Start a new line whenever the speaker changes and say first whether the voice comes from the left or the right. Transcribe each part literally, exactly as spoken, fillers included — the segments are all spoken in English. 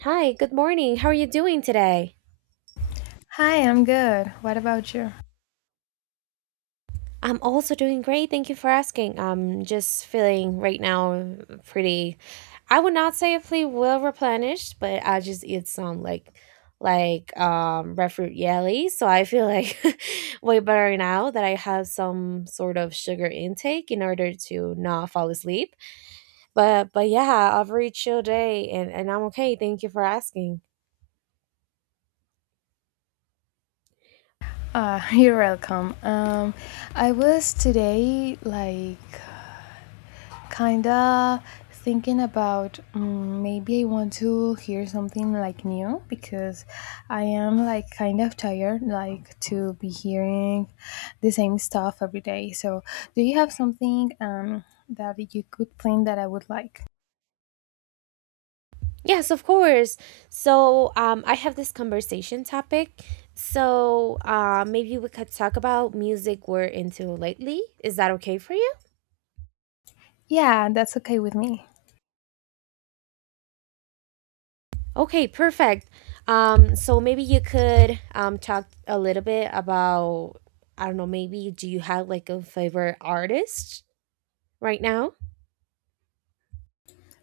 right: Hi, good morning. How are you doing today?
left: Hi, I'm good. What about you?
right: I'm also doing great. Thank you for asking. I'm just feeling right now pretty. I would not say if we well replenished, but I just eat some like like um red fruit jelly, so I feel like way better now that I have some sort of sugar intake in order to not fall asleep. But but yeah, I've reached your day and and I'm okay. Thank you for asking.
left: Ah, you're welcome. Um, I was today like kinda thinking about mm maybe I want to hear something like new because I am like kind of tired like to be hearing the same stuff every day. So, do you have something um that you could plan that I would like?
right: Yes, of course. So, um, I have this conversation topic. So, uh, maybe we could talk about music we're into lately. Is that okay for you?
left: Yeah, that's okay with me.
right: Okay, perfect. Um, so maybe you could um talk a little bit about I don't know, maybe do you have like a favorite artist right now?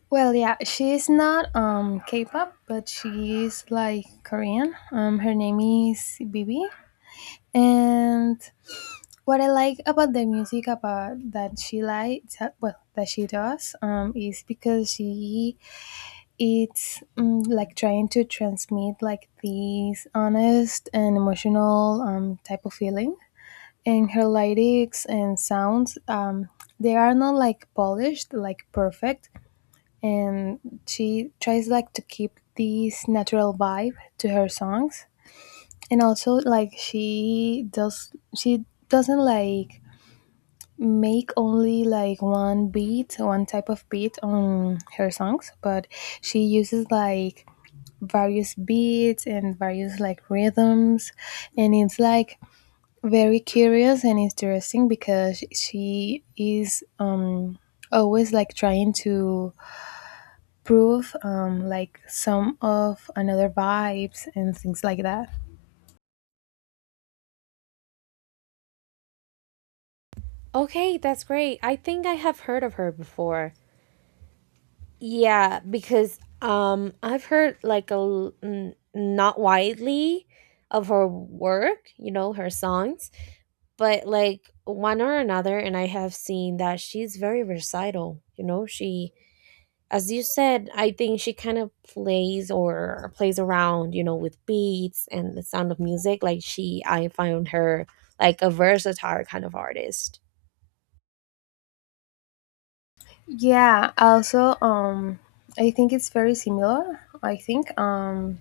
left: Well, yeah, she's not um K-pop, but she is like Korean. Um, her name is Bibi, and what I like about the music about that she likes, uh, well, that she does, um, is because she it's um, like trying to transmit like these honest and emotional um type of feeling, and her lyrics and sounds um they are not like polished, like perfect, and she tries like to keep this natural vibe to her songs, and also like she does she doesn't like make only like one beat one type of beat on her songs, but she uses like various beats and various like rhythms, and it's like very curious and interesting because she is um always like trying to prove um, like some of another vibes and things like that.
right: Okay, that's great. I think I have heard of her before. Yeah, because um I've heard like a l- n- not widely of her work, you know, her songs, but like one or another, and I have seen that she's very recital, you know, she, as you said, I think she kind of plays or plays around, you know, with beats and the sound of music. Like, she I found her like a versatile kind of artist.
left: Yeah, also um I think it's very similar. I think um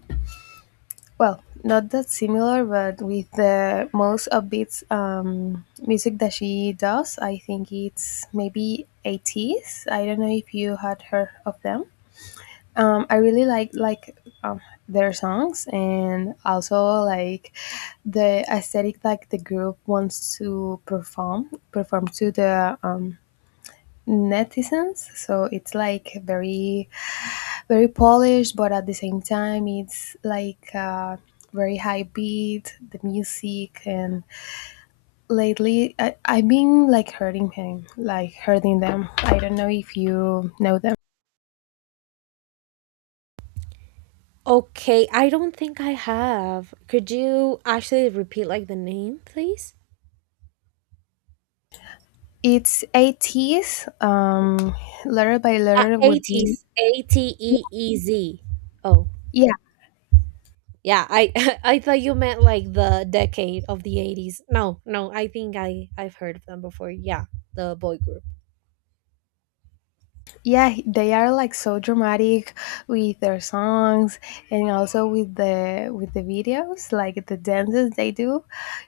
left: well, not that similar, but with the most upbeats um music that she does, I think it's maybe eighties. I don't know if you had heard of them. Um, I really like like um, their songs, and also like the aesthetic like the group wants to perform perform to the um, netizens. So it's like very, very polished, but at the same time it's like, Uh, very high beat the music. And lately I, I've been like hurting him like hurting them. I don't know if you know them.
right: Okay, I don't think I have. Could you actually repeat like the name, please?
left: It's eighties, um, letter by
right: Uh,
left: letter would
right: ateez,
left: be.
right: A T
left: Yeah,
right: E E Z. Oh,
left: yeah,
right: yeah. I I thought you meant like the decade of the eighties. No, no. I think I I've heard of them before. Yeah, the boy group.
left: yeah, they are like so dramatic with their songs and also with the with the videos, like the dances they do.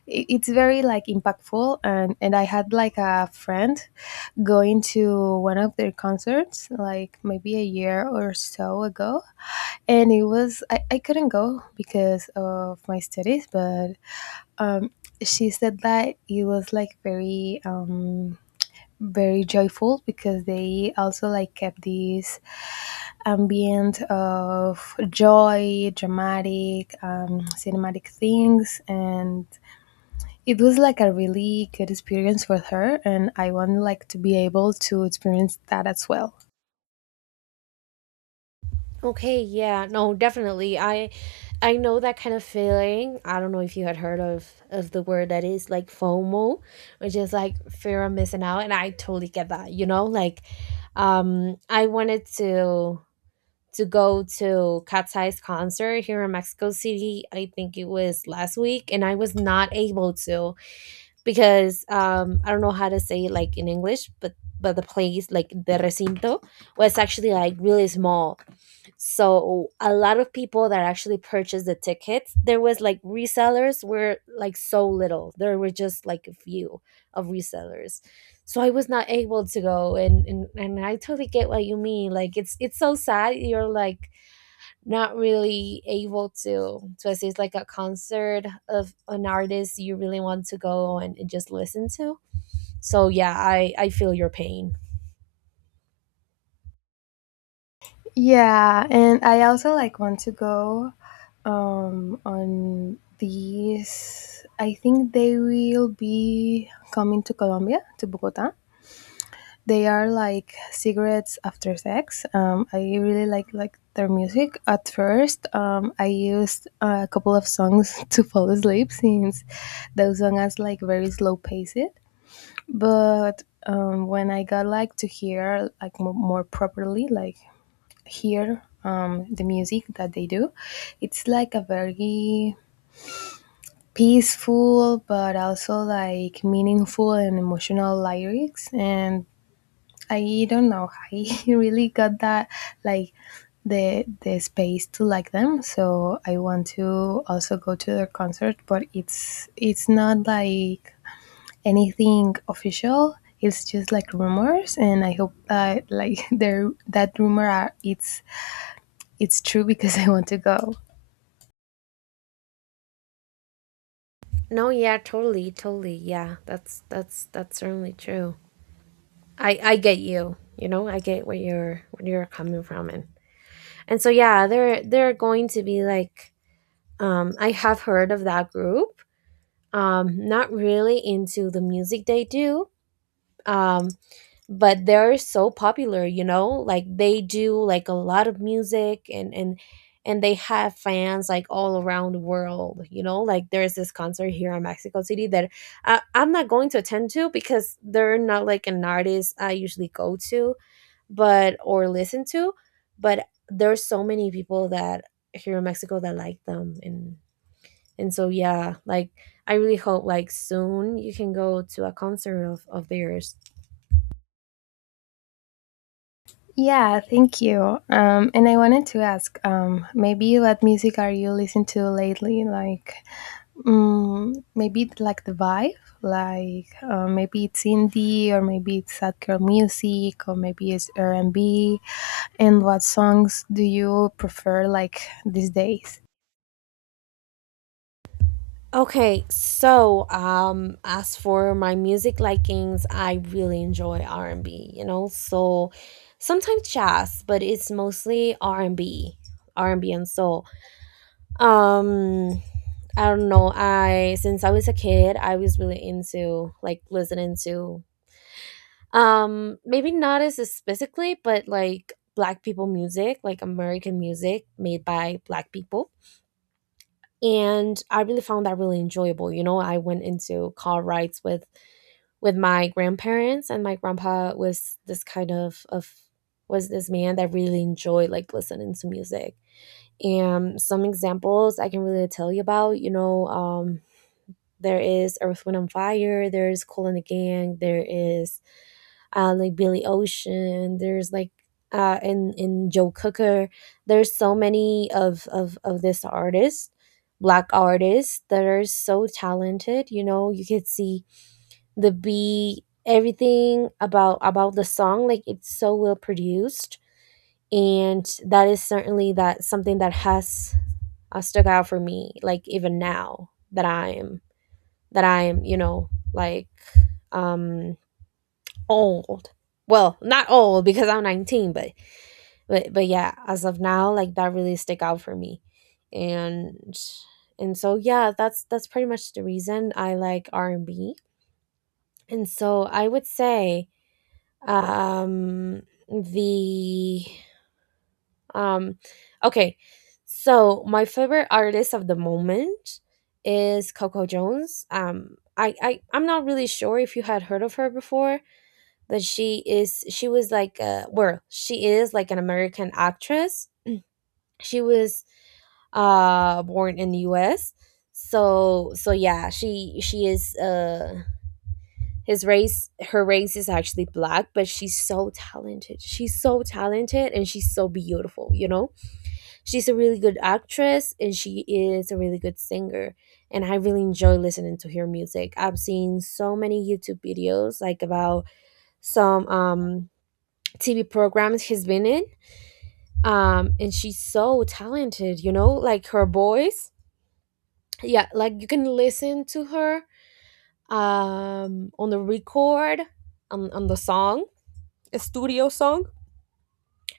left: I- It's very like impactful, and and I had like a friend going to one of their concerts like maybe a year or so ago, and it was, I, I couldn't go because of my studies, but um, she said that it was like very um, very joyful because they also like kept this ambient of joy, dramatic, um, cinematic things, and it was like a really good experience for her, and I want like to be able to experience that as well.
right: Okay, yeah. No, definitely. I I know that kind of feeling. I don't know if you had heard of of the word that is like FOMO, which is like fear of missing out, and I totally get that. You know, like um I wanted to to go to Cat's Eye's concert here in Mexico City. I think it was last week, and I was not able to because um I don't know how to say it like in English, but but the place, like the recinto, was actually like really small. So a lot of people that actually purchased the tickets, there was like resellers were like so little. There were just like a few of resellers. So I was not able to go and and, and I totally get what you mean. Like, it's it's so sad. You're like not really able to to assist like a concert of an artist you really want to go and, and just listen to. So yeah, i i feel your pain.
left: Yeah, and I also like want to go um, on these. I think they will be coming to Colombia, to Bogota. They are like Cigarettes After Sex. Um, I really like like their music. At first, um, I used a couple of songs to fall asleep since those songs has like very slow paced. But um, when I got like to hear like mo- more properly, like hear um, the music that they do. It's like a very peaceful but also like meaningful and emotional lyrics, and I don't know, I really got that like the the space to like them, so I want to also go to their concert, but it's it's not like anything official, it's just like rumors, and I hope that like there that rumor are, it's it's true because I want to go.
right: No, yeah, totally, totally yeah, that's that's that's certainly true. I i get you, you know, I get where you're where you're coming from, and and so yeah, there there are going to be like, um I have heard of that group. Um not really into the music they do. um but they're so popular, you know, like they do like a lot of music, and and and they have fans like all around the world, you know, like there's this concert here in Mexico City that I, i'm not going to attend to because they're not like an artist I usually go to, but or listen to. But there's so many people that here in Mexico that like them, and and so yeah, like I really hope like soon you can go to a concert of, of theirs.
left: Yeah, thank you. Um, and I wanted to ask, um, maybe what music are you listening to lately? Like, mm, maybe it's like the vibe, like uh, maybe it's indie, or maybe it's sad girl music, or maybe it's R and B. And what songs do you prefer, like these days?
right: Okay, so um as for my music likings, I really enjoy R and B, you know. So sometimes jazz, but it's mostly R and B, R and B and soul. Um I don't know. I Since I was a kid, I was really into like listening to, um maybe not as specifically, but like black people music, like American music made by black people, and I really found that really enjoyable. You know, I went into car rides with with my grandparents, and my grandpa was this kind of of was this man that really enjoyed like listening to music. And some examples I can really tell you about, you know, um, there is Earth, Wind, and Fire. There is Cool and the Gang. There is uh, like, Billy Ocean. There's like, uh, in in Joe Cooker. There's so many of of of this artist, black artists that are so talented. You know, you could see the beat, everything about about the song. Like, it's so well produced, and that is certainly that something that has, uh, stuck out for me. Like, even now that I am that I am, you know, like um old. Well, not old because I'm nineteen, but but but yeah, as of now, like that really stick out for me. And and so yeah, that's that's pretty much the reason I like R and B. And B. And so I would say, um the um okay. So my favorite artist of the moment is Coco Jones. Um I, I I'm not really sure if you had heard of her before. But she is she was like, uh well, she is like an American actress. She was, uh born in the US. So so yeah, she she is, uh his race her race is actually black, but she's so talented, she's so talented, and she's so beautiful, you know. She's a really good actress, and she is a really good singer, and I really enjoy listening to her music. I've seen so many YouTube videos like about some um T V programs she's been in. Um, and she's so talented, you know, like her voice. Yeah, like you can listen to her, um, on the record, on, on, the song, a studio song.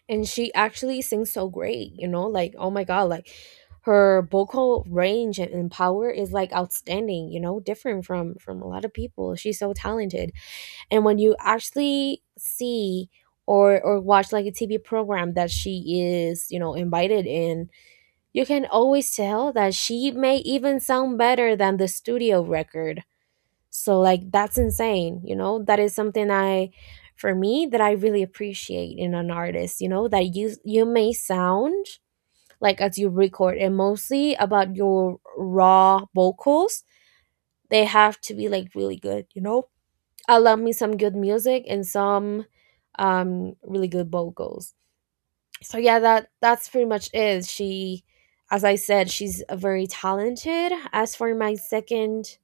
right: And she actually sings so great, you know, like, oh my God, like her vocal range and and power is like outstanding, you know, different from from a lot of people. She's so talented. And when you actually see or or watch like a TV program that she is, you know, invited in, you can always tell that she may even sound better than the studio record. So like, that's insane, you know. That is something I for me that I really appreciate in an artist, you know, that you, you may sound like as you record, and mostly about your raw vocals, they have to be like really good, you know. I love me some good music and some um really good vocals. So yeah, that that's pretty much it. She, as I said, she's, uh, very talented. As for my second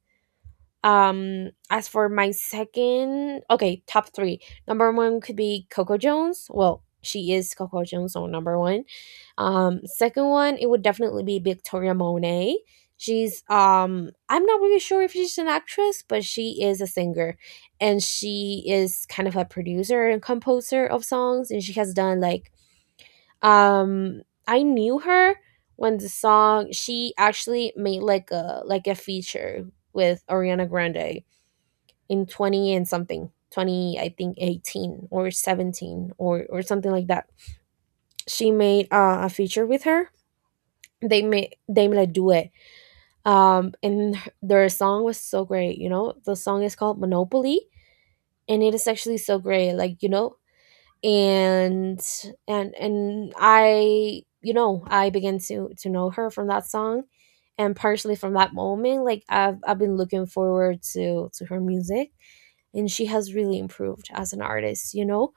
right: um, As for my second, okay, top three. Number one could be Coco Jones. Well, she is Coco Jones, so number one. Um, second one, it would definitely be Victoria Monet. She's um, I'm not really sure if she's an actress, but she is a singer, and she is kind of a producer and composer of songs, and she has done like, um, I knew her when the song she actually made like a like a feature with Ariana Grande in twenty and something twenty, I think, eighteen or seventeen or or something like that. She made, uh, a feature with her. They made they made a duet, um and their song was so great, you know. The song is called Monopoly, and it is actually so great, like, you know, and and and I, you know, I began to to know her from that song, and partially from that moment, like, i've i've been looking forward to to her music. And she has really improved as an artist, you know.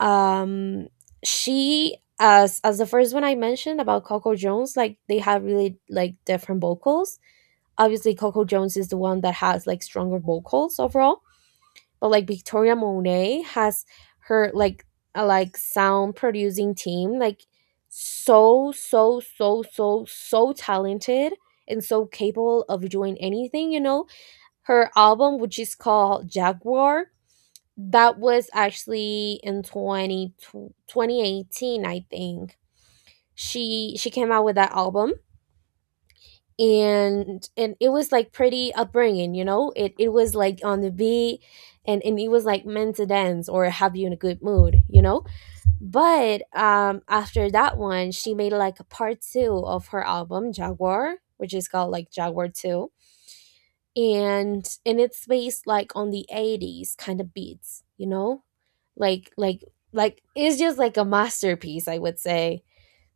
right: um she, as as the first one I mentioned about Coco Jones, like they have really like different vocals. Obviously, Coco Jones is the one that has like stronger vocals overall, but like Victoria Monet has her, like, a like sound producing team, like so so so so so talented and so capable of doing anything, you know. Her album, which is called Jaguar, that was actually in twenty twenty eighteen, I think. She she came out with that album, and and it was like pretty upbringing, you know? It it was like on the beat, and and it was like meant to dance or have you in a good mood, you know? But um after that one, she made like a part two of her album Jaguar, which is called like Jaguar two, and and it's based like on the eighties kind of beats, you know? Like, like like it's just like a masterpiece, I would say.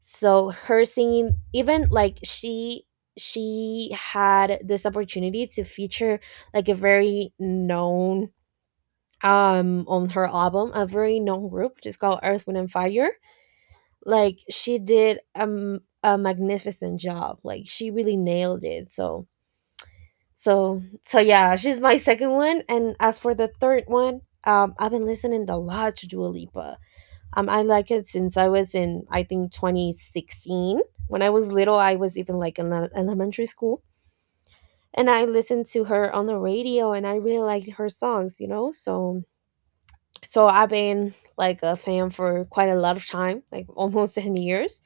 right: So her singing, even like, she she had this opportunity to feature like a very known um on her album, a very known group just called Earth, Wind, and Fire. Like, she did, um a magnificent job, like she really nailed it. So so so yeah, she's my second one. And as for the third one, um I've been listening a lot to Dua Lipa. um, I like it since I was in, I think, twenty sixteen. When I was little, I was even like in le- elementary school. And I listened to her on the radio and I really liked her songs, you know? So, so I've been like a fan for quite a lot of time, like almost ten years.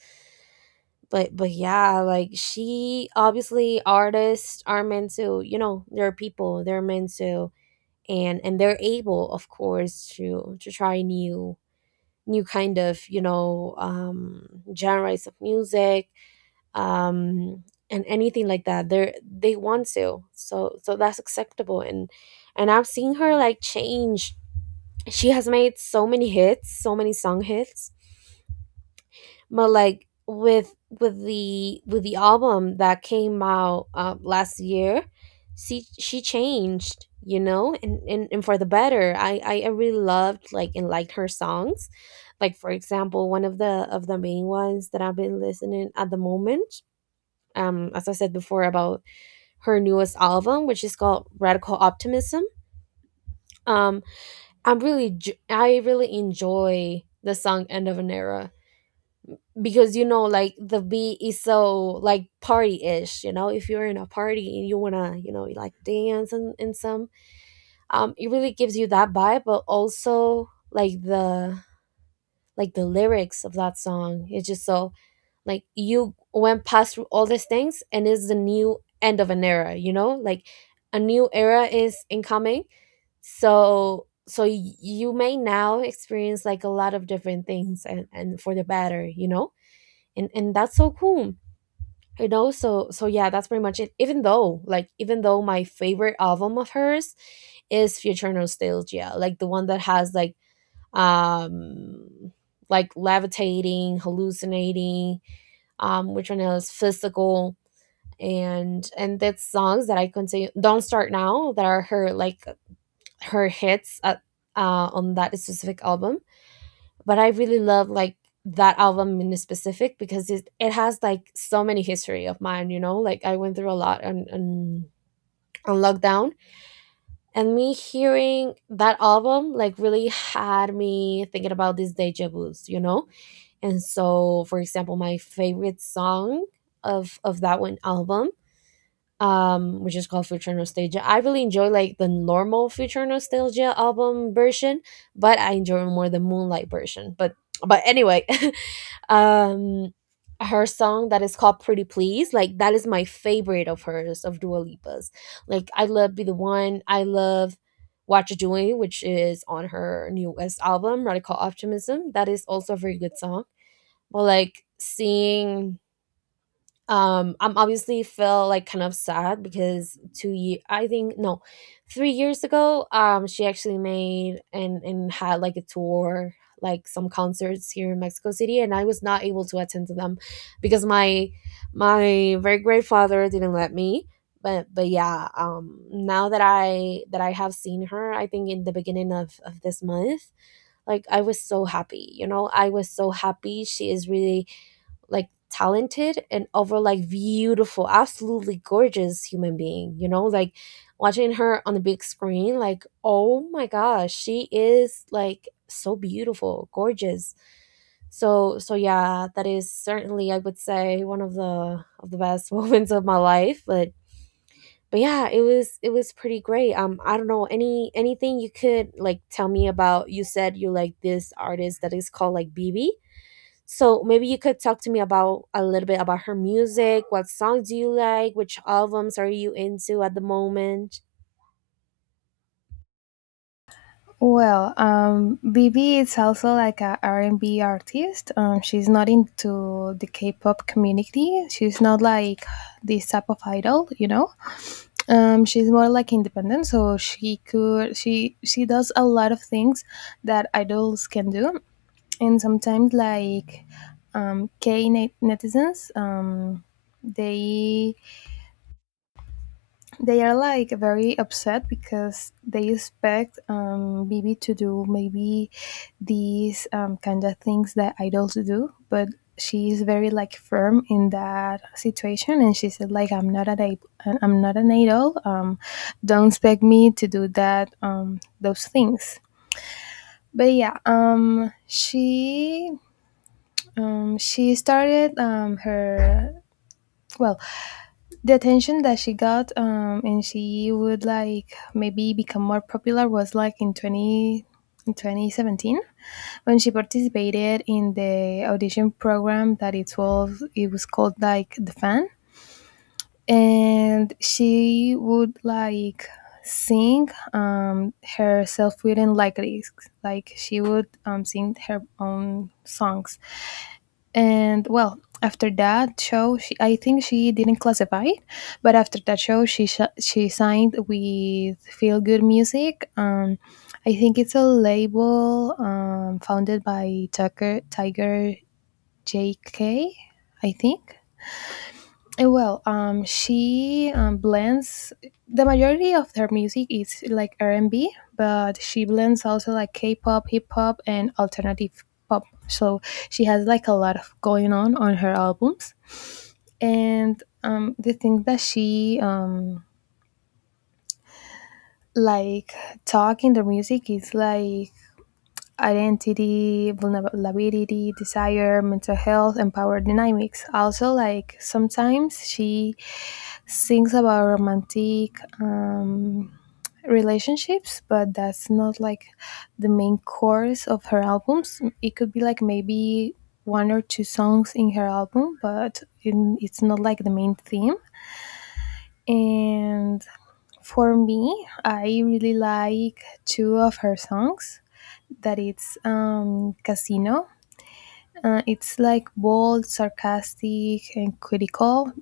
right: But, but yeah, like she obviously, artists are meant to, you know, they're people, they're meant to, and, and they're able, of course, to, to try new new kind of, you know um, genres of music, um, and anything like that they they want to. So, so that's acceptable. And and I've seen her like change. She has made so many hits, so many song hits. But like with with the with the album that came out uh, last year, she she changed, you know? And, and and for the better, I, I i really loved like and liked her songs. Like, for example, one of the of the main ones that I've been listening at the moment, um as I said before, about her newest album, which is called Radical Optimism. um i'm really j- i really enjoy the song End of an Era, because, you know, like the beat is so, like, party-ish, you know? If you're in a party and you want to, you know, like, dance and, and some, um it really gives you that vibe. But also, like the like the lyrics of that song, it's just so, like, you went past through all these things and it's the new end of an era, you know? Like, a new era is incoming. So, so y- you may now experience like a lot of different things, and and for the better, you know? And and that's so cool, you know? So, so yeah, that's pretty much it. Even though, like, even though my favorite album of hers is Future Nostalgia, like the one that has like, um like Levitating, Hallucinating, um which one else, Physical. And and that's songs that I continue, Don't Start Now, that are her like her hits at, uh on that specific album. But I really love like that album in specific because it, it has like so many history of mine, you know? Like, I went through a lot on, on on lockdown, and me hearing that album like really had me thinking about these deja vu's, you know? And so, for example, my favorite song of of that one album, um, which is called Future Nostalgia. I really enjoy like the normal Future Nostalgia album version, but I enjoy more the Moonlight version. But but anyway, um her song that is called Pretty Please, like, that is my favorite of hers, of Dua Lipa's. Like, I love Be the One, I love What You're Doing, which is on her newest album, Radical Optimism. That is also a very good song. But, like, seeing, um I'm obviously feel like kind of sad because two year, I think, no, three years ago, um she actually made and and had like a tour, like some concerts here in Mexico City, and I was not able to attend to them because my my very great father didn't let me. But but yeah, um now that i that i have seen her, I think in the beginning of of this month, like, I was so happy, you know? I was so happy. She is really like talented and over, like, beautiful, absolutely gorgeous human being, you know? Like, watching her on the big screen, like, oh my gosh, she is like so beautiful, gorgeous. So, so yeah, that is certainly, I would say, one of the of the best moments of my life. But but yeah, it was it was pretty great. Um I don't know, any anything you could like tell me about? You said you like this artist that is called like B B? So, maybe you could talk to me about a little bit about her music. What songs do you like? Which albums are you into at the moment?
left: Well, um, BB is also like a R and b artist. Um, she's not into the K-pop community. She's not like this type of idol, you know. Um, she's more like independent, so she could she she does a lot of things that idols can do, and sometimes like um, K net- netizens, um, they they are like very upset because they expect um, Bibi to do maybe these um, kind of things that idols do, but she is very like firm in that situation, and she said like I'm not an idol, I'm not an idol. Um, don't expect me to do that um, those things. But yeah, um, she um, she started um, her, well, the attention that she got, um, and she would like maybe become more popular was like in twenty in twenty seventeen when she participated in the audition program that it was it was called like The Fan, and she would like sing um her self-written lyrics, like she would um sing her own songs, and well, after that show, she I think she didn't classify it, but after that show, she sh- she signed with Feel Good Music. Um, I think it's a label um, founded by Tucker Tiger J K, I think. Eh, Well, um, she um, blends the majority of her music is like R and B, but she blends also like K-pop, hip hop, and alternative pop. So she has like a lot of going on on her albums, and um, the thing that she um, like talk in the music is like identity, vulnerability, desire, mental health, and power dynamics. Also, like sometimes she sings about romantic um, relationships, but that's not like the main course of her albums. It could be like maybe one or two songs in her album, but in- it's not like the main theme. And for me, I really like two of her songs. That it's, um, Casino. Uh, it's like bold, sarcastic, and critical,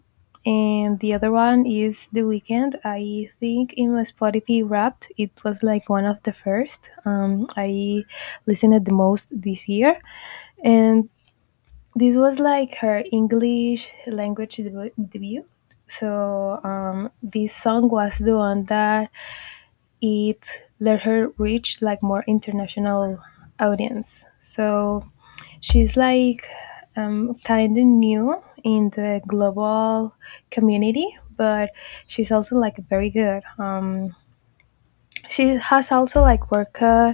left: and the other one is The Weekend. I think in my Spotify Wrapped, it was like one of the first um, I listened it the most this year, and this was like her English language debu- debut. So um, this song was the one that it let her reach like more international audience. So she's like um, kind of new in the global community, but she's also like very good. Um, she has also like work, uh,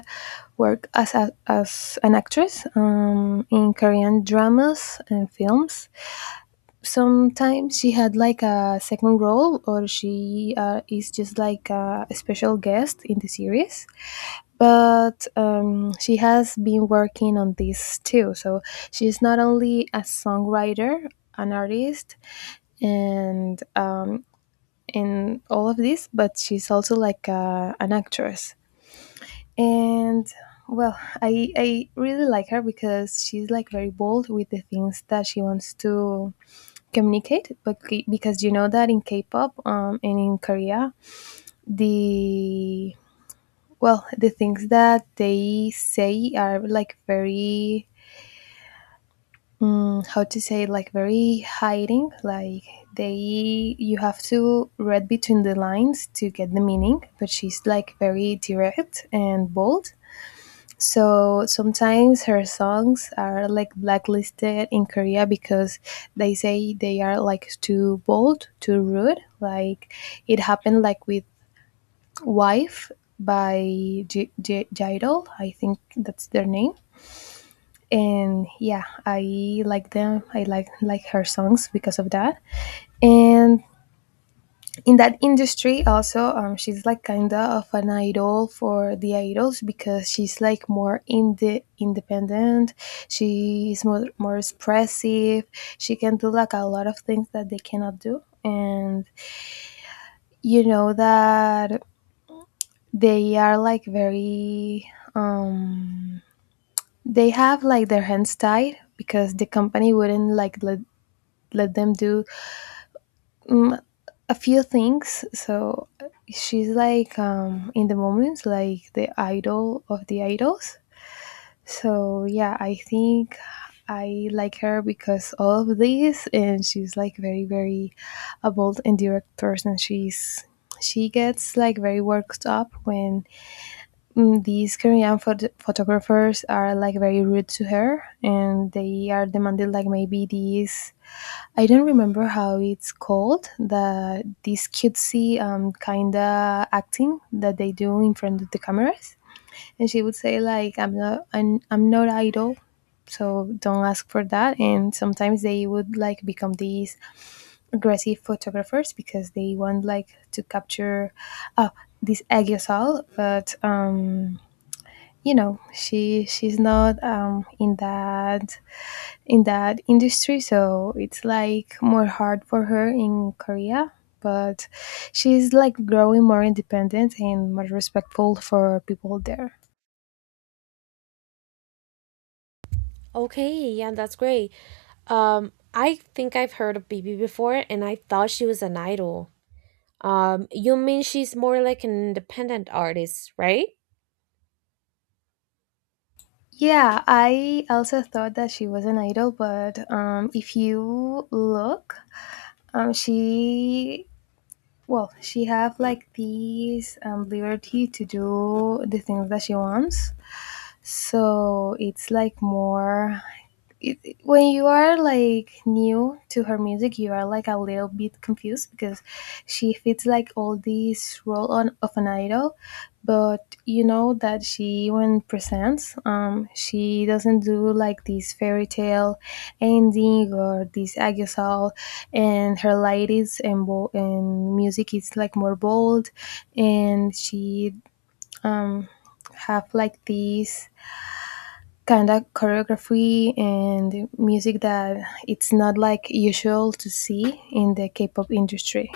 left: work as a, as an actress um, in Korean dramas and films. Sometimes she had like a second role, or she uh, is just like a special guest in the series, but um, she has been working on this too. So she's not only a songwriter, an artist, and um, in all of this, but she's also like a, an actress. And well, I I really like her because she's like very bold with the things that she wants to communicate. But c- because you know that in K-pop um, and in Korea, the well, the things that they say are like very, mm, how to say, like very hiding. Like they, you have to read between the lines to get the meaning. But she's like very direct and bold. So sometimes her songs are like blacklisted in Korea because they say they are like too bold, too rude. Like it happened like with Wife by J- J- Jidal, I think that's their name. And yeah, I like them. I like like her songs because of that. And in that industry, also, um, she's like kinda of an idol for the idols because she's like more in the independent. She is more more expressive. She can do like a lot of things that they cannot do, and you know that they are like very, um they have like their hands tied because the company wouldn't like let, let them do, mm, a few things. So she's like um, in the moments like the idol of the idols. So yeah, I think I like her because all of this, and she's like very very a bold and direct person. She's she gets like very worked up when, Mm, these Korean phot- photographers are like very rude to her, and they are demanded like maybe these, I don't remember how it's called, the this cutesy um kind of acting that they do in front of the cameras, and she would say like I'm not, I'm, I'm not idol, so don't ask for that. And sometimes they would like become these aggressive photographers because they want like to capture uh, this agasol, but um you know she she's not um, in that, in that industry, so it's like more hard for her in Korea, but she's like growing more independent and more respectful for people there.
right: Okay, yeah, that's great. Um, I think I've heard of B B before, and I thought she was an idol. Um, you mean she's more like an independent artist, right?
left: Yeah, I also thought that she was an idol, but um, if you look, um, she well, she have like this um, liberty to do the things that she wants. So it's like more, it, it- when you are like new to her music, you are like a little bit confused because she fits like all these role on of an idol, but you know that she when presents, um, she doesn't do like this fairy tale ending or this agasol, and her light is and bo- and music is like more bold, and she um have like these kind of choreography and music that it's not like usual to see in the K-pop industry.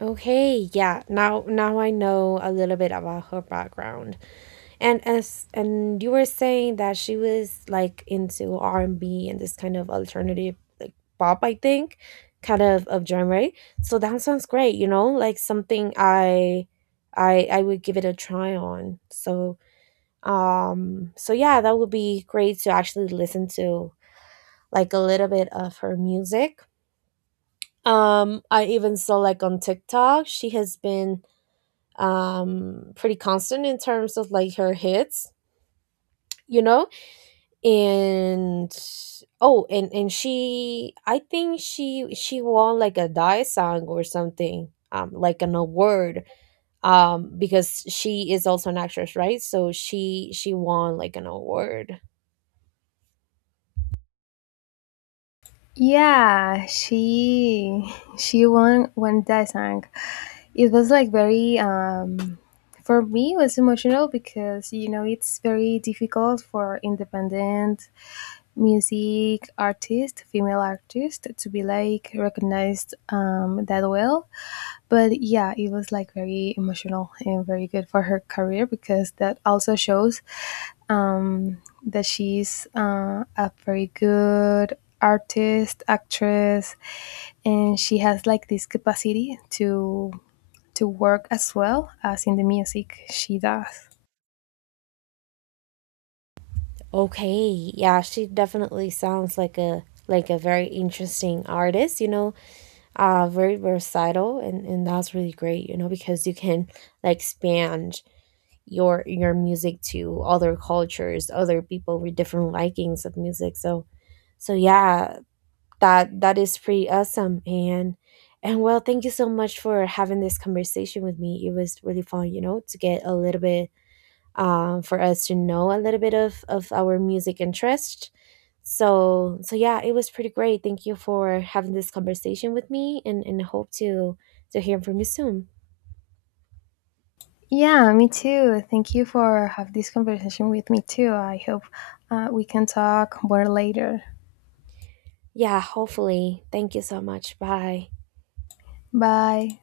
right: Okay, yeah. Now, now I know a little bit about her background. And as and you were saying that she was like into R and B and this kind of alternative, like, pop, I think, kind of of genre, right? So that sounds great, you know? Like something I I I would give it a try on. So, um so yeah, that would be great to actually listen to like a little bit of her music. Um, I even saw like on TikTok she has been, um pretty constant in terms of like her hits, you know? And Oh, and and she, I think she she won like a daesang or something, um like an award, um because she is also an actress, right? So she she won like an award.
left: Yeah, she she won when that song. It was like very, um for me it was emotional because you know it's very difficult for independent music artist, female artist to be like recognized um that well. But yeah, it was like very emotional and very good for her career because that also shows um that she's uh, a very good artist, actress, and she has like this capacity to to work as well as in the music she does.
right: Okay, yeah, she definitely sounds like a, like a very interesting artist, you know? Uh very versatile, and and that's really great, you know? Because you can like span your your music to other cultures, other people with different likings of music. So, so yeah, that that is pretty awesome. And and well, thank you so much for having this conversation with me. It was really fun, you know, to get a little bit, um for us to know a little bit of of our music interest. So, so yeah, it was pretty great. Thank you for having this conversation with me and and hope to to hear from you soon.
left: Yeah, me too. Thank you for have this conversation with me too. I hope uh, we can talk more later.
right: Yeah, hopefully. Thank you so much. Bye.
left: Bye.